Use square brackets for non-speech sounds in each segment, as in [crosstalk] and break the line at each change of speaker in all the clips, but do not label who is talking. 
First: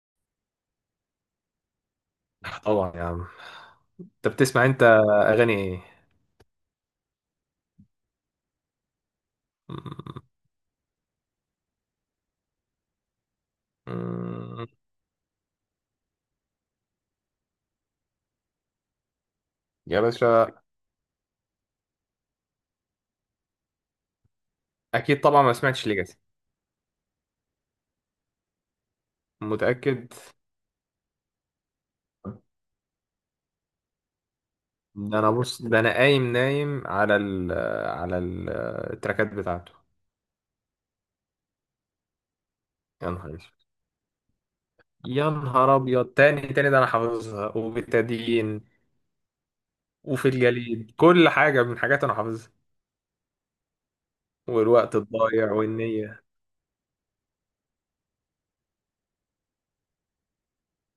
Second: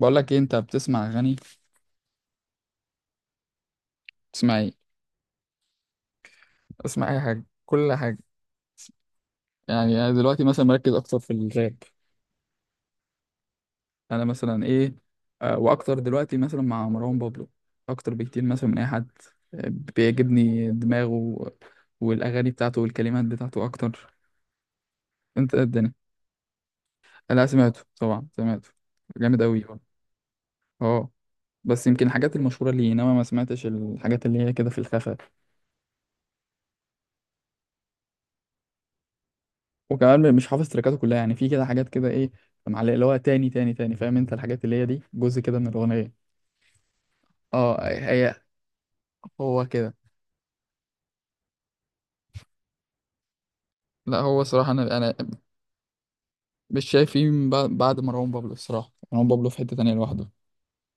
بقول لك ايه، انت بتسمع اغاني؟
طبعا يا عم. انت
بتسمع
بتسمع
ايه؟
انت اغاني ايه؟
اسمع اي حاجه، كل حاجه. يعني انا
م-
دلوقتي مثلا مركز اكتر في الراب. انا مثلا
م-
ايه؟ واكتر دلوقتي مثلا مع مروان بابلو اكتر بكتير مثلا من اي حد. آه،
يا باشا،
بيعجبني دماغه والاغاني بتاعته والكلمات بتاعته اكتر.
اكيد طبعا. ما
انت إيه
سمعتش
الدنيا؟
ليجاسي؟
لا سمعته، طبعا سمعته، جامد قوي،
متاكد؟
اه. بس يمكن الحاجات المشهوره ليه، انما ما سمعتش الحاجات اللي هي كده في الخفا.
ده انا بص، ده انا قايم نايم على ال على ال- التراكات بتاعته.
وكمان مش حافظ تريكاته كلها، يعني في كده حاجات كده ايه، معلقه، اللي
يا
هو
نهار
تاني
اسود
تاني تاني، فاهم انت؟ الحاجات اللي هي دي
يا
جزء كده من
نهار ابيض،
الاغنيه.
تاني تاني ده انا حافظها،
اه، هي
وبتدين
هو كده.
وفي الجليد، كل حاجه من حاجات انا حافظها،
لا هو صراحه،
والوقت
انا
الضايع والنية.
مش شايف فيه من بعد مروان بابلو الصراحه. مروان بابلو في حته تانية لوحده،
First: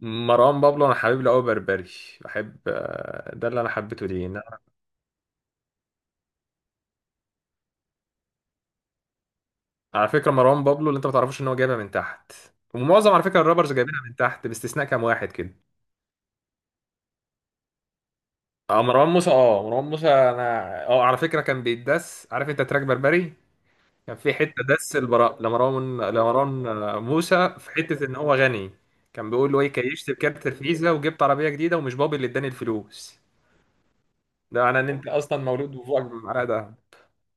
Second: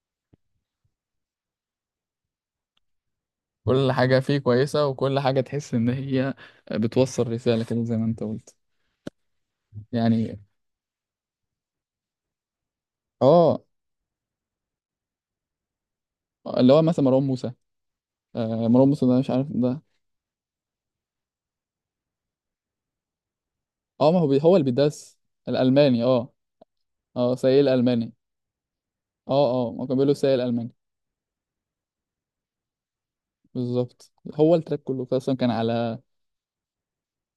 مروان بابلو انا حبيب له قوي بربري. بحب، ده اللي انا
كل
حبيته
حاجه
ليه.
فيه كويسه، وكل حاجه تحس ان هي بتوصل رساله كده زي ما انت قلت
على فكرة
يعني.
مروان بابلو اللي انت ما تعرفوش ان هو جايبها من تحت، ومعظم على فكرة
اه،
الرابرز جايبينها من تحت باستثناء كام واحد كده.
اللي هو مثلا مروان موسى. آه،
اه
مروان موسى
مروان
ده، مش
موسى،
عارف
اه
ده.
مروان موسى انا اه على فكرة كان بيتدس. عارف انت تراك بربري؟
اه،
كان
ما هو
في حتة
هو اللي
دس
بيدس.
البراء لمروان
الالماني، اه.
لمروان
اه،
موسى،
سيء
في حتة
الالماني.
ان هو غني. كان
اه
بيقول له ايه:
اه، ما كان
كيشت
بيقولوا سيء
بكارت
الالماني
الفيزا وجبت عربية جديدة، ومش بابي اللي اداني الفلوس.
بالظبط، هو
ده معناه
التراك
ان
كله
انت
اصلا
اصلا مولود وفوقك بمعلقة ده.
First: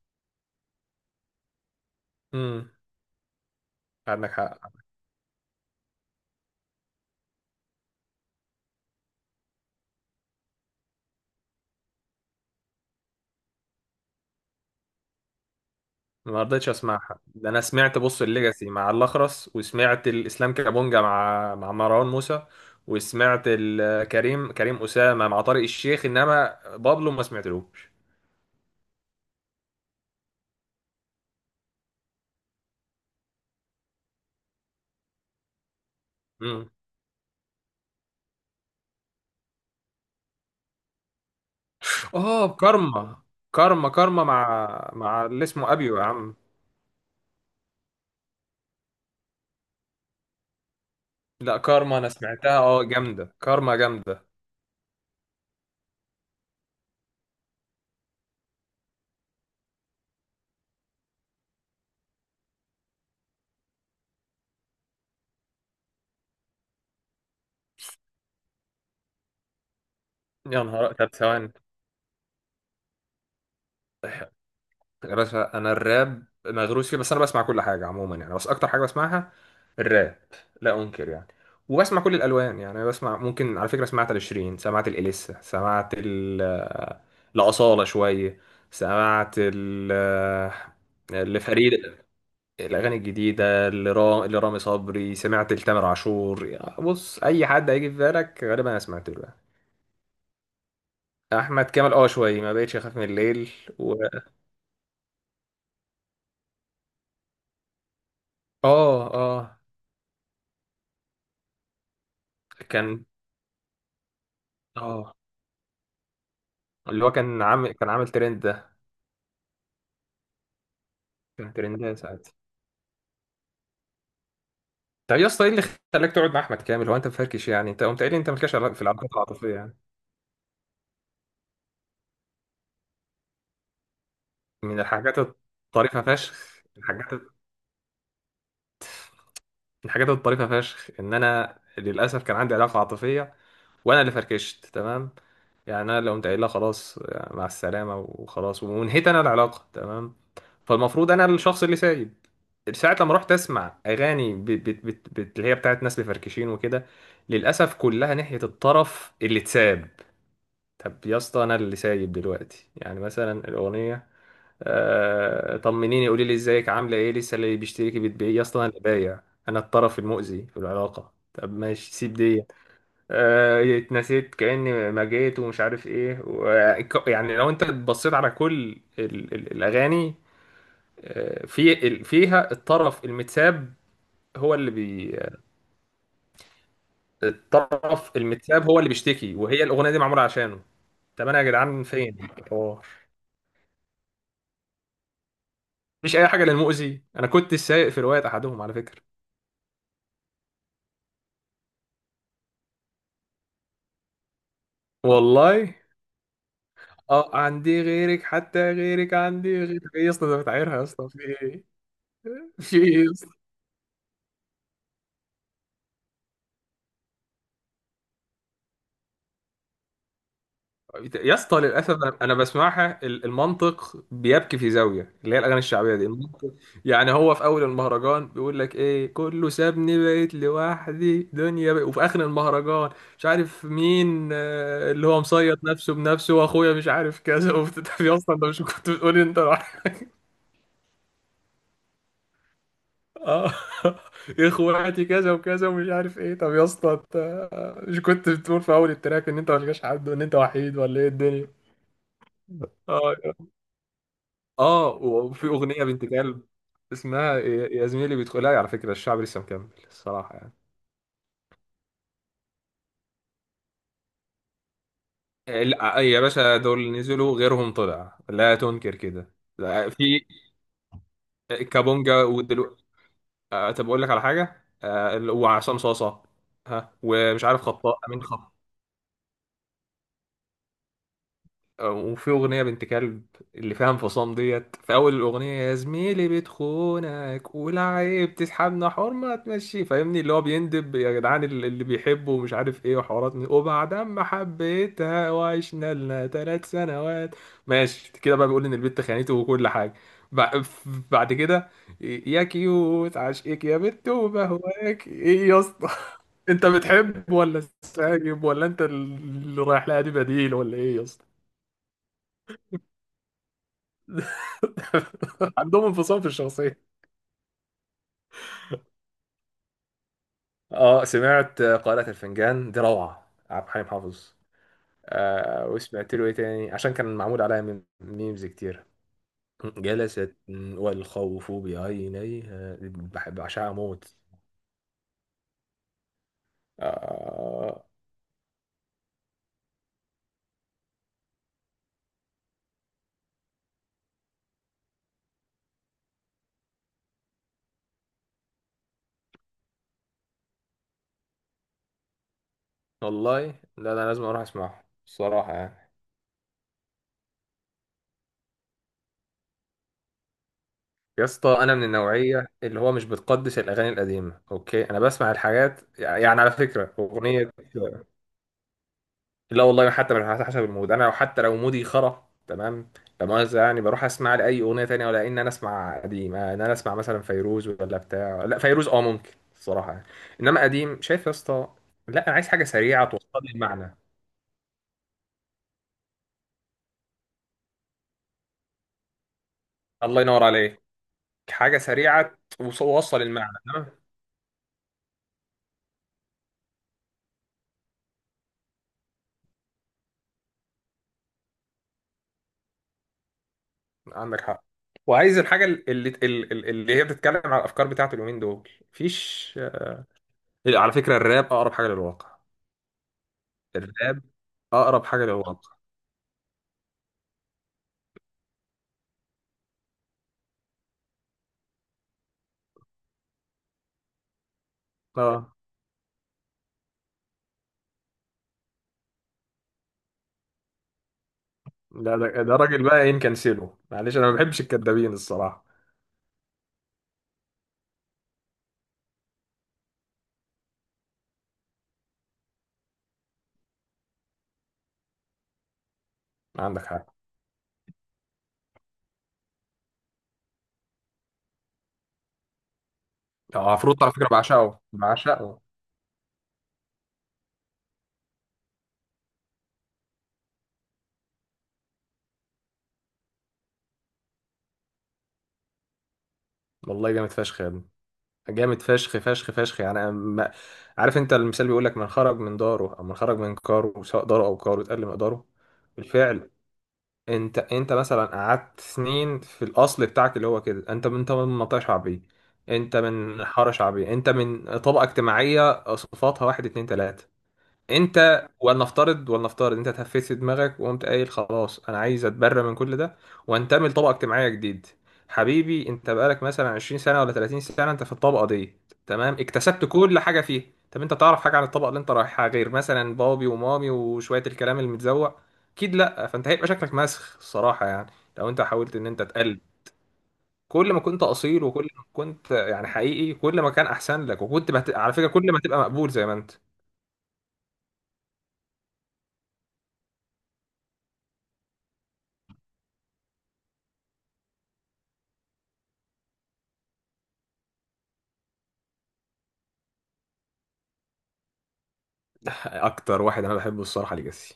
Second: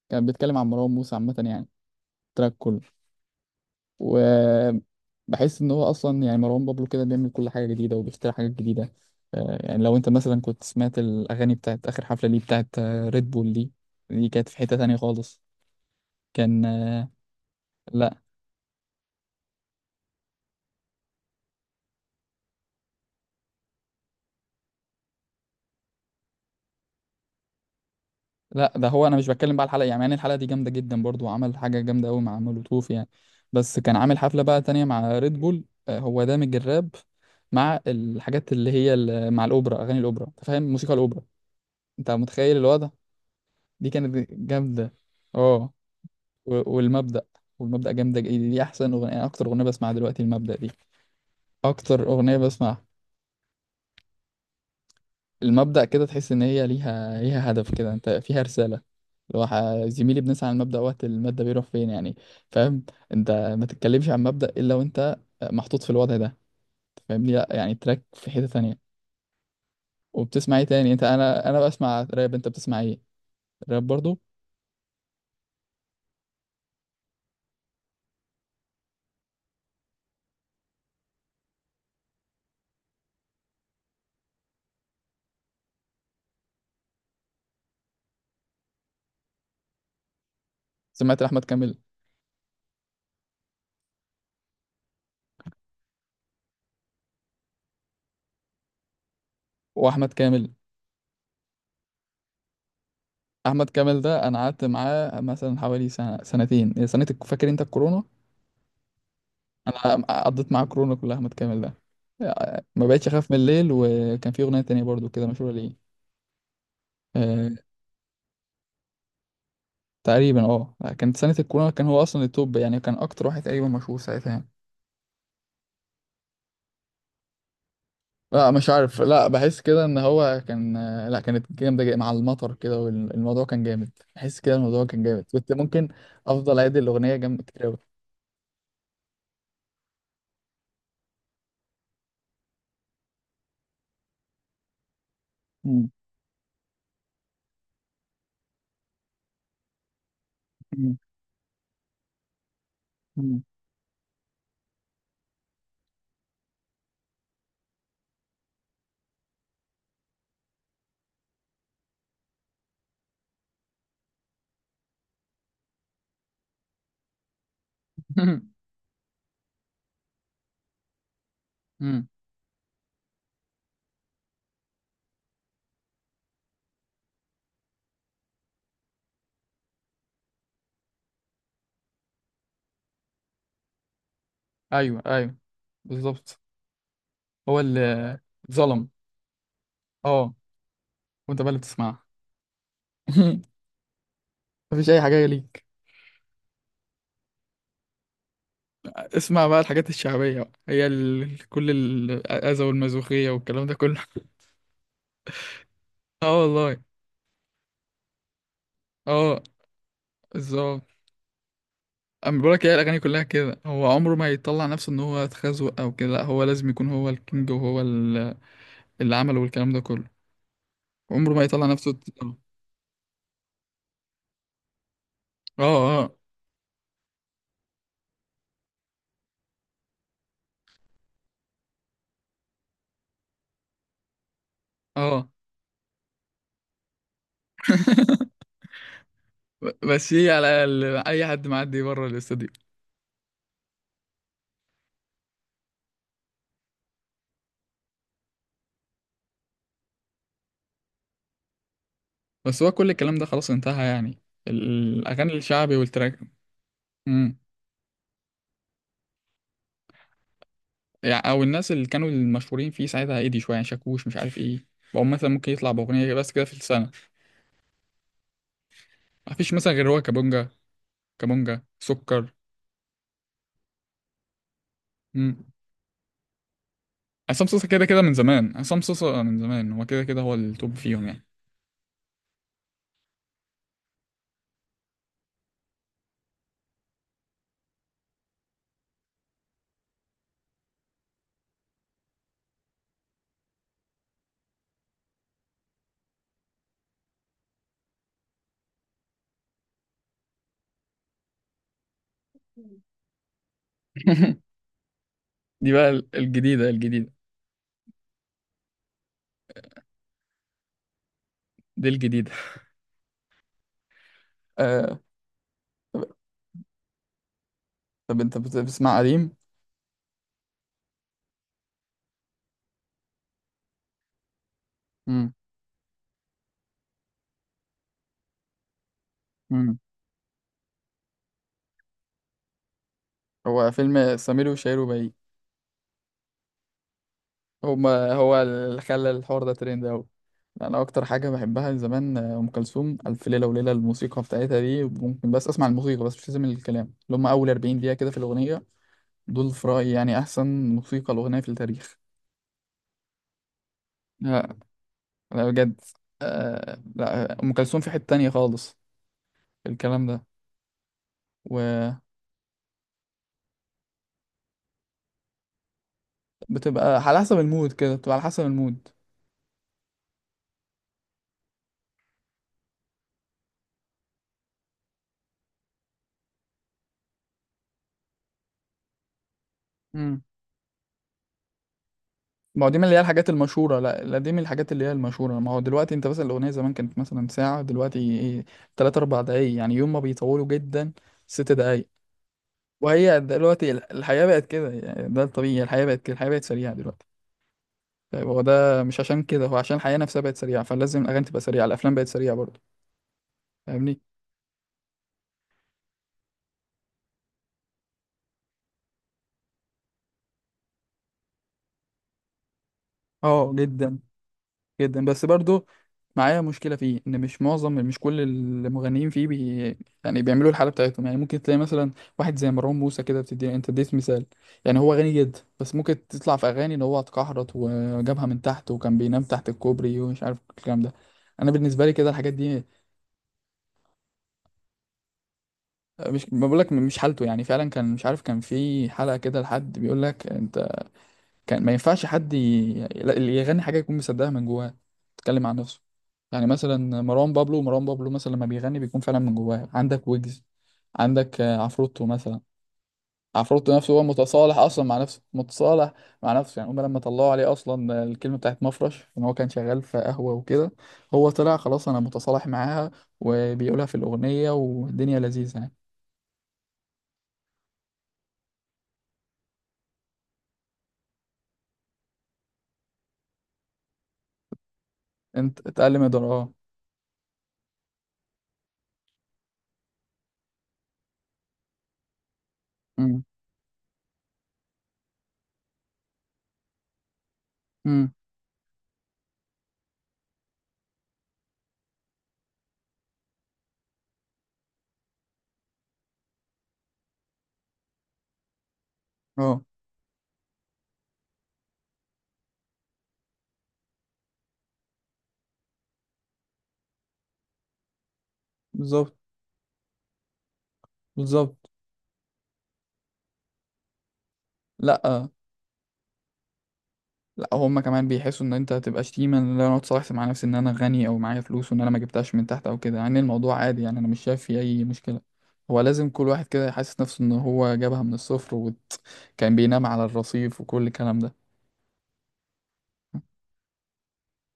كان بيتكلم عن مروان موسى عامة يعني، التراك
امم
كله.
عندك حق.
وبحس ان هو اصلا يعني مروان بابلو كده بيعمل كل حاجة جديدة وبيخترع حاجات جديدة. يعني لو انت مثلا كنت سمعت الاغاني بتاعت اخر حفلة ليه، بتاعت ريد بول دي، دي كانت في حتة تانية خالص.
ما
كان
رضيتش
آه،
اسمعها. ده انا سمعت بص
لا
الليجاسي مع الاخرس، وسمعت الاسلام كابونجا مع مروان موسى، وسمعت كريم اسامه مع طارق الشيخ، انما بابلو ما سمعتلوش.
لا، ده هو انا مش بتكلم بقى على الحلقه، يعني الحلقه دي جامده جدا برضو، وعمل حاجه جامده قوي مع مولوتوف يعني. بس كان عامل حفله بقى تانية مع ريد بول، هو دامج
امم
الراب مع الحاجات اللي هي مع الاوبرا، اغاني الاوبرا، انت فاهم؟ موسيقى الاوبرا، انت
اه
متخيل الوضع؟
كارما،
دي
كارما كارما
كانت
مع
جامده.
مع اللي اسمه
اه
ابيو يا عم.
والمبدأ، والمبدأ جامده، دي احسن اغنيه، اكتر اغنيه بسمعها دلوقتي المبدأ دي،
لا كارما
اكتر
انا
اغنيه
سمعتها، اه
بسمعها.
جامده كارما جامده.
المبدأ كده تحس إن هي ليها هدف كده، أنت فيها رسالة. اللي هو زميلي بنسعى على المبدأ، وقت المادة بيروح فين يعني، فاهم؟ أنت ما تتكلمش عن مبدأ إلا وأنت محطوط في الوضع ده، أنت فاهمني؟ لأ يعني تراك في حتة تانية. وبتسمع إيه
يا
تاني
نهار،
أنت؟
طب
أنا
ثواني.
أنا بسمع راب، أنت بتسمع إيه؟ راب برضو.
يا باشا انا الراب مغروس فيه، بس انا بسمع كل حاجه عموما يعني، بس اكتر حاجه بسمعها الراب. لا انكر يعني. وبسمع كل الالوان يعني. أنا بسمع، ممكن على فكره سمعت لشيرين، سمعت الاليسا، سمعت ال لاصاله شويه، سمعت ال
سمعت أحمد
لفريد،
كامل؟
الاغاني الجديده لرامي صبري، سمعت لتامر عاشور. يعني بص اي حد هيجي في بالك غالبا انا سمعت له يعني.
وأحمد كامل
احمد كامل، اه شويه ما بقتش اخاف من الليل.
أحمد
و...
كامل ده أنا قعدت معاه مثلا حوالي سنة، سنتين، سنة فاكر أنت الكورونا؟
اه اه.
انا قضيت معاه كورونا كلها متكامل ده. ما
كان
بقتش اخاف من الليل، وكان في اغنيه تانية برضو
اه
كده مشهوره ليه.
اللي هو كان
آه
عامل كان عامل ترند ده.
تقريبا، كانت سنه
كان
الكورونا، كان
ترند
هو اصلا
ساعتها.
التوب يعني، كان اكتر واحد تقريبا مشهور ساعتها يعني.
طب إيه يا اسطى، ايه اللي خلاك تقعد مع احمد كامل؟ هو انت مفركش يعني؟ انت قمت قايل لي انت
لا
مالكش
مش
علاقة في
عارف،
العلاقات
لا
العاطفيه
بحس
يعني.
كده ان هو كان، لا كانت جامده، مع المطر كده والموضوع كان جامد. بحس كده
من
الموضوع كان
الحاجات
جامد، كنت ممكن
الطريفه
افضل
فشخ،
اعيد الاغنيه جنب كتير قوي.
ان انا للاسف كان عندي علاقه عاطفيه، وانا اللي فركشت، تمام. يعني
مم.
انا اللي قمت قايل لها خلاص يعني مع السلامه وخلاص، وانهيت انا العلاقه، تمام.
مم.
فالمفروض انا الشخص اللي سايب. ساعة لما رحت
مم.
اسمع اغاني، بت بت بت بت اللي هي بتاعت ناس مفركشين وكده، للاسف كلها ناحية الطرف اللي اتساب. طب يا اسطى، انا اللي سايب دلوقتي يعني، مثلا الاغنية: آه طمنيني قولي لي ازيك عامله ايه لسه، اللي بيشتركي بتبيعي يا اسطى،
[laughs]
انا اللي بايع. انا الطرف المؤذي في العلاقة؟ طب ماشي
مم.
سيب دي. اتنسيت كأني ما جيت، ومش عارف ايه يعني لو انت بصيت على كل الاغاني، في فيها الطرف المتساب، هو اللي
ايوه
بي،
ايوه، بالظبط، هو
الطرف
اللي
المتساب هو
ظلم،
اللي بيشتكي، وهي الاغنيه دي معموله
اه.
عشانه. طب انا
وانت
يا
بقى اللي
جدعان
بتسمعها؟
فين الحوار؟
[laughs] مفيش اي حاجه ليك.
مفيش اي حاجه للمؤذي. انا كنت سايق في روايه احدهم على فكره.
اسمع بقى الحاجات الشعبية بقى. هي كل الأذى والمازوخية والكلام ده كله. [laughs]
والله.
اه والله.
اه عندي غيرك، حتى غيرك،
اه،
عندي غيرك ايه يا اسطى؟ ده بتعايرها يا
بالظبط.
اسطى، في ايه؟
انا بقول لك، هي
في
الأغاني
ايه
كلها كده، هو عمره ما يطلع نفسه إن هو اتخزوق أو كده، لا هو لازم يكون هو الكينج، وهو اللي عمله، والكلام ده كله. عمره
يا
ما
اسطى،
يطلع
للاسف
نفسه ت-
أنا
اه
بسمعها، المنطق بيبكي في زاويه اللي هي الاغاني
اه
الشعبيه دي.
اه
المنطق يعني هو في اول المهرجان بيقول لك ايه: كله سابني بقيت لوحدي دنيا بقى. وفي اخر المهرجان، مش عارف مين، اللي هو
آه.
مصيط نفسه بنفسه، واخويا مش عارف كذا [laughs] وبتتعب يا اسطى. انت مش كنت بتقول إيه؟ انت راح
بس هي على أي حد معدي بره الاستوديو.
اه [laughs] اخواتي كذا وكذا ومش عارف ايه. طب يا اسطى، انت مش كنت بتقول في اول التراك ان انت ملقاش حد، وان انت وحيد؟ ولا ايه الدنيا؟
بس هو كل الكلام
اه
ده خلاص انتهى يعني،
اه.
الأغاني
وفي
الشعبي
اغنيه بنت
والتراك،
كلب اسمها، يا زميلي بيدخل. لا على فكره الشعب لسه مكمل الصراحه يعني.
يعني او الناس اللي كانوا المشهورين فيه ساعتها هادي شويه يعني، شاكوش، مش عارف ايه، بقوا مثلا ممكن يطلع
لا
باغنيه
يا
بس كده في
باشا،
السنه.
دول نزلوا غيرهم طلع، لا تنكر
ما
كده.
فيش مثلا غير
لا،
هو
في.
كابونجا. كابونجا
كابونجا
سكر.
ودلوقتي. طب اقول لك على حاجه،
امم.
وعصام صاصه. ها، ومش
عصام
عارف
صوصه كده
خطاء
كده من
امين.
زمان، عصام صوصه من زمان هو كده كده، هو التوب فيهم يعني.
وفي أغنية بنت كلب، اللي فيها انفصام ديت في أول الأغنية: يا زميلي بتخونك والعيب تسحبنا حرمة تمشي، فاهمني؟ اللي هو بيندب يا جدعان اللي بيحبه ومش عارف ايه وحوارات وبعد ما حبيتها وعشنا لنا 3 سنوات، ماشي كده بقى. بيقول إن البت خانته وكل حاجة. بع- بعد كده: يا كيوت عشقك يا بت
[laughs]
وبهواك. ايه يا
دي
اسطى
بقى ال-
[laughs] انت
الجديده الجديده.
بتحب ولا سايب، ولا انت اللي رايح لها دي، بديل ولا ايه يا اسطى؟
دي الجديده، آه.
[laughs] عندهم
طب,
انفصام في الشخصية.
طب, انت بتسمع قديم؟
اه سمعت قارئة الفنجان، دي روعة عبد الحليم حافظ.
امم
آه، وسمعت له ايه تاني عشان كان معمول عليها ميمز كتير؟
امم.
جلست والخوف بعينيها، بحب
هو
بعشقها موت.
فيلم سمير وشهير وبهير،
آه
هما هو اللي خلى الحوار ده ترند أوي. أنا أكتر حاجة بحبها من زمان أم كلثوم، ألف ليلة وليلة، الموسيقى بتاعتها دي ممكن بس أسمع الموسيقى بس، مش لازم الكلام، اللي هما أول 40 دقيقة كده في الأغنية، دول في رأيي يعني أحسن موسيقى الأغنية في التاريخ.
والله. لا لا، لازم اروح
لا،
اسمعه
لا
الصراحة
بجد،
يعني.
لا، أم كلثوم في حتة تانية خالص، الكلام ده.
يا اسطى انا من
وبتبقى
النوعية اللي هو مش بتقدس الاغاني القديمة، اوكي. انا بسمع الحاجات يعني، على فكرة
على حسب
اغنية.
المود كده، بتبقى على حسب المود.
لا والله حتى مش على حسب المود، انا لو حتى لو مودي خرا تمام. لا مؤاخذة يعني، بروح اسمع لأي أغنية تانية. ولا إن أنا أسمع قديم، إن أنا أسمع مثلا فيروز ولا بتاع. لا فيروز أه ممكن الصراحة يعني. إنما قديم، شايف يا اسطى؟ لا أنا عايز حاجة
ما هو دي من اللي هي
سريعة توصل
الحاجات
لي
المشهورة،
المعنى.
لا لا، دي من الحاجات اللي هي المشهورة. ما هو دلوقتي انت مثلا الأغنية زمان كانت مثلا ساعة، دلوقتي ايه؟ تلات أربع دقايق يعني، يوم ما
الله ينور
بيطولوا
عليك.
جدا، ست
حاجة
دقايق.
سريعة
وهي
توصل المعنى،
دلوقتي
تمام.
الحياة بقت كده يعني، ده الطبيعي، الحياة بقت كده، الحياة بقت سريعة دلوقتي. طيب هو ده مش عشان كده؟ هو عشان الحياة نفسها بقت سريعة، فلازم الأغاني تبقى سريعة، الأفلام بقت سريعة برضه، فاهمني؟
عندك حق. وعايز الحاجة اللي، اللي اللي هي بتتكلم على الأفكار بتاعت اليومين دول، مفيش. إيه، على فكرة الراب أقرب حاجة للواقع،
اه جدا.
الراب
جدا،
أقرب
بس
حاجة
برضو
للواقع.
معايا مشكلة فيه، إن مش معظم، مش كل المغنيين فيه يعني بيعملوا الحالة بتاعتهم يعني، ممكن تلاقي مثلا واحد زي مروان موسى كده بتدي، أنت اديت مثال، يعني هو غني جدا
اه.
بس ممكن تطلع في أغاني إن هو اتكحرت وجابها من تحت وكان بينام تحت الكوبري ومش عارف الكلام ده. أنا بالنسبة لي كده
لا،
الحاجات
ده
دي،
راجل بقى ايه، نكنسله معلش، انا ما بحبش الكدابين الصراحه.
مش ما بقولك، مش حالته يعني فعلا، كان مش عارف، كان في حلقة كده لحد بيقول لك أنت كان ما ينفعش حد. اللي يغني حاجة يكون مصدقها من جواه، تتكلم عن نفسه. يعني
عندك
مثلا
حق.
مروان بابلو، مروان بابلو مثلا لما بيغني بيكون فعلا من جواه، عندك ويجز، عندك، عفروتو مثلا.
اه
عفروتو نفسه هو
عفروت على فكره،
متصالح
بعشقه
اصلا مع نفسه،
بعشقه.
متصالح مع نفسه يعني، هما لما طلعوا عليه اصلا الكلمه بتاعت مفرش ان هو كان شغال في قهوه وكده، هو طلع خلاص انا متصالح معاها، وبيقولها في الاغنيه، والدنيا لذيذه يعني.
والله جامد فشخ يا ابني، جامد فشخ فشخ فشخ يعني. أنا ما... عارف انت المثال بيقول لك: من خرج من داره او من خرج من كاره، سواء داره او كاره، اتقل مقداره.
انت اتقل مقدار،
بالفعل.
اه.
انت مثلا قعدت سنين في الاصل بتاعك اللي هو كده. انت من، انت من منطقه شعبيه، انت
امم
من حاره شعبيه، انت من طبقه اجتماعيه صفاتها واحد اتنين تلاته.
امم.
انت، ولنفترض انت تهفيت في دماغك وقمت قايل خلاص انا عايز اتبرى من كل ده، وانتمي لطبقه اجتماعيه جديد. حبيبي انت بقالك مثلا 20 سنه ولا 30 سنه انت في الطبقه دي، تمام،
اه،
اكتسبت كل حاجه فيها. طب انت تعرف حاجه عن الطبقه اللي انت رايحها غير مثلا بابي ومامي وشويه الكلام المتزوق؟ اكيد لا. فانت هيبقى شكلك مسخ الصراحه يعني، لو انت حاولت ان
بالظبط،
انت تقلد. كل ما كنت اصيل،
بالظبط.
وكل ما كنت يعني حقيقي، كل ما كان احسن لك، على فكره
لا
كل ما تبقى مقبول زي ما انت.
لا، هما كمان بيحسوا ان انت هتبقى شتيمه، ان انا اتصالحت مع نفسي، ان انا غني او معايا فلوس، وان انا ما جبتهاش من تحت او كده، يعني الموضوع عادي يعني، انا مش شايف فيه اي مشكله. هو لازم كل واحد كده يحسس نفسه ان هو جابها من الصفر، وكان بينام على الرصيف وكل الكلام ده.
اكتر واحد انا بحبه الصراحه ليجاسي،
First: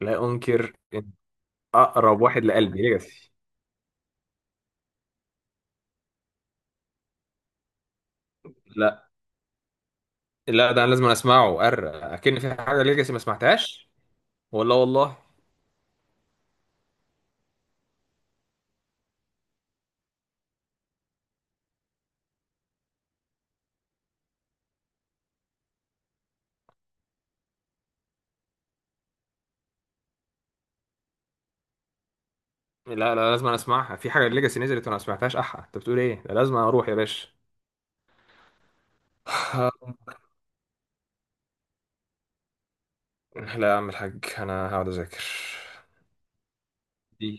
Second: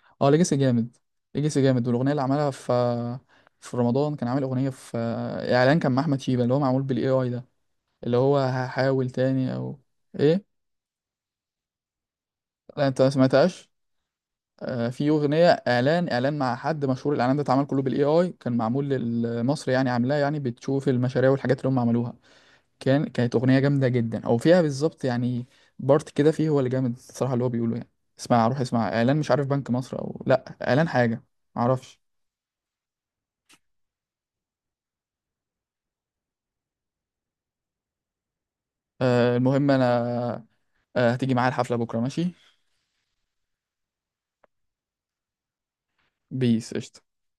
لا
اه، ليجاسي
انكر
جامد.
إن،
ليجاسي جامد، والاغنيه
اقرب
اللي
واحد
عملها في،
لقلبي ليجاسي.
في رمضان كان عامل اغنيه في اعلان، كان مع احمد شيبه، اللي هو معمول بالاي اي ده، اللي هو
لا
هحاول تاني، او ايه؟
لا، ده انا لازم اسمعه. اكن في حاجه
لا، انت ما
ليجاسي ما
سمعتهاش.
سمعتهاش؟ ولا
في
والله.
اغنيه اعلان مع حد مشهور، الاعلان ده اتعمل كله بالاي اي، كان معمول لمصر يعني، عاملاه يعني بتشوف المشاريع والحاجات اللي هم عملوها. كانت اغنيه جامده جدا، او فيها بالظبط يعني بارت كده فيه هو اللي جامد الصراحه، اللي هو بيقوله يعني. اسمع، روح اسمع اعلان، مش عارف بنك مصر او، لا اعلان حاجه، معرفش.
لا لا، لازم أنا اسمعها. في حاجه ليجاسي نزلت وانا ما سمعتهاش؟ احا انت بتقول ايه، ده لازم اروح يا باشا.
المهم انا
[laughs]
آه، هتيجي معايا الحفله بكره؟ ماشي.
[sighs] لا يا عم الحاج انا هقعد اذاكر
بيس قشطة.
دي.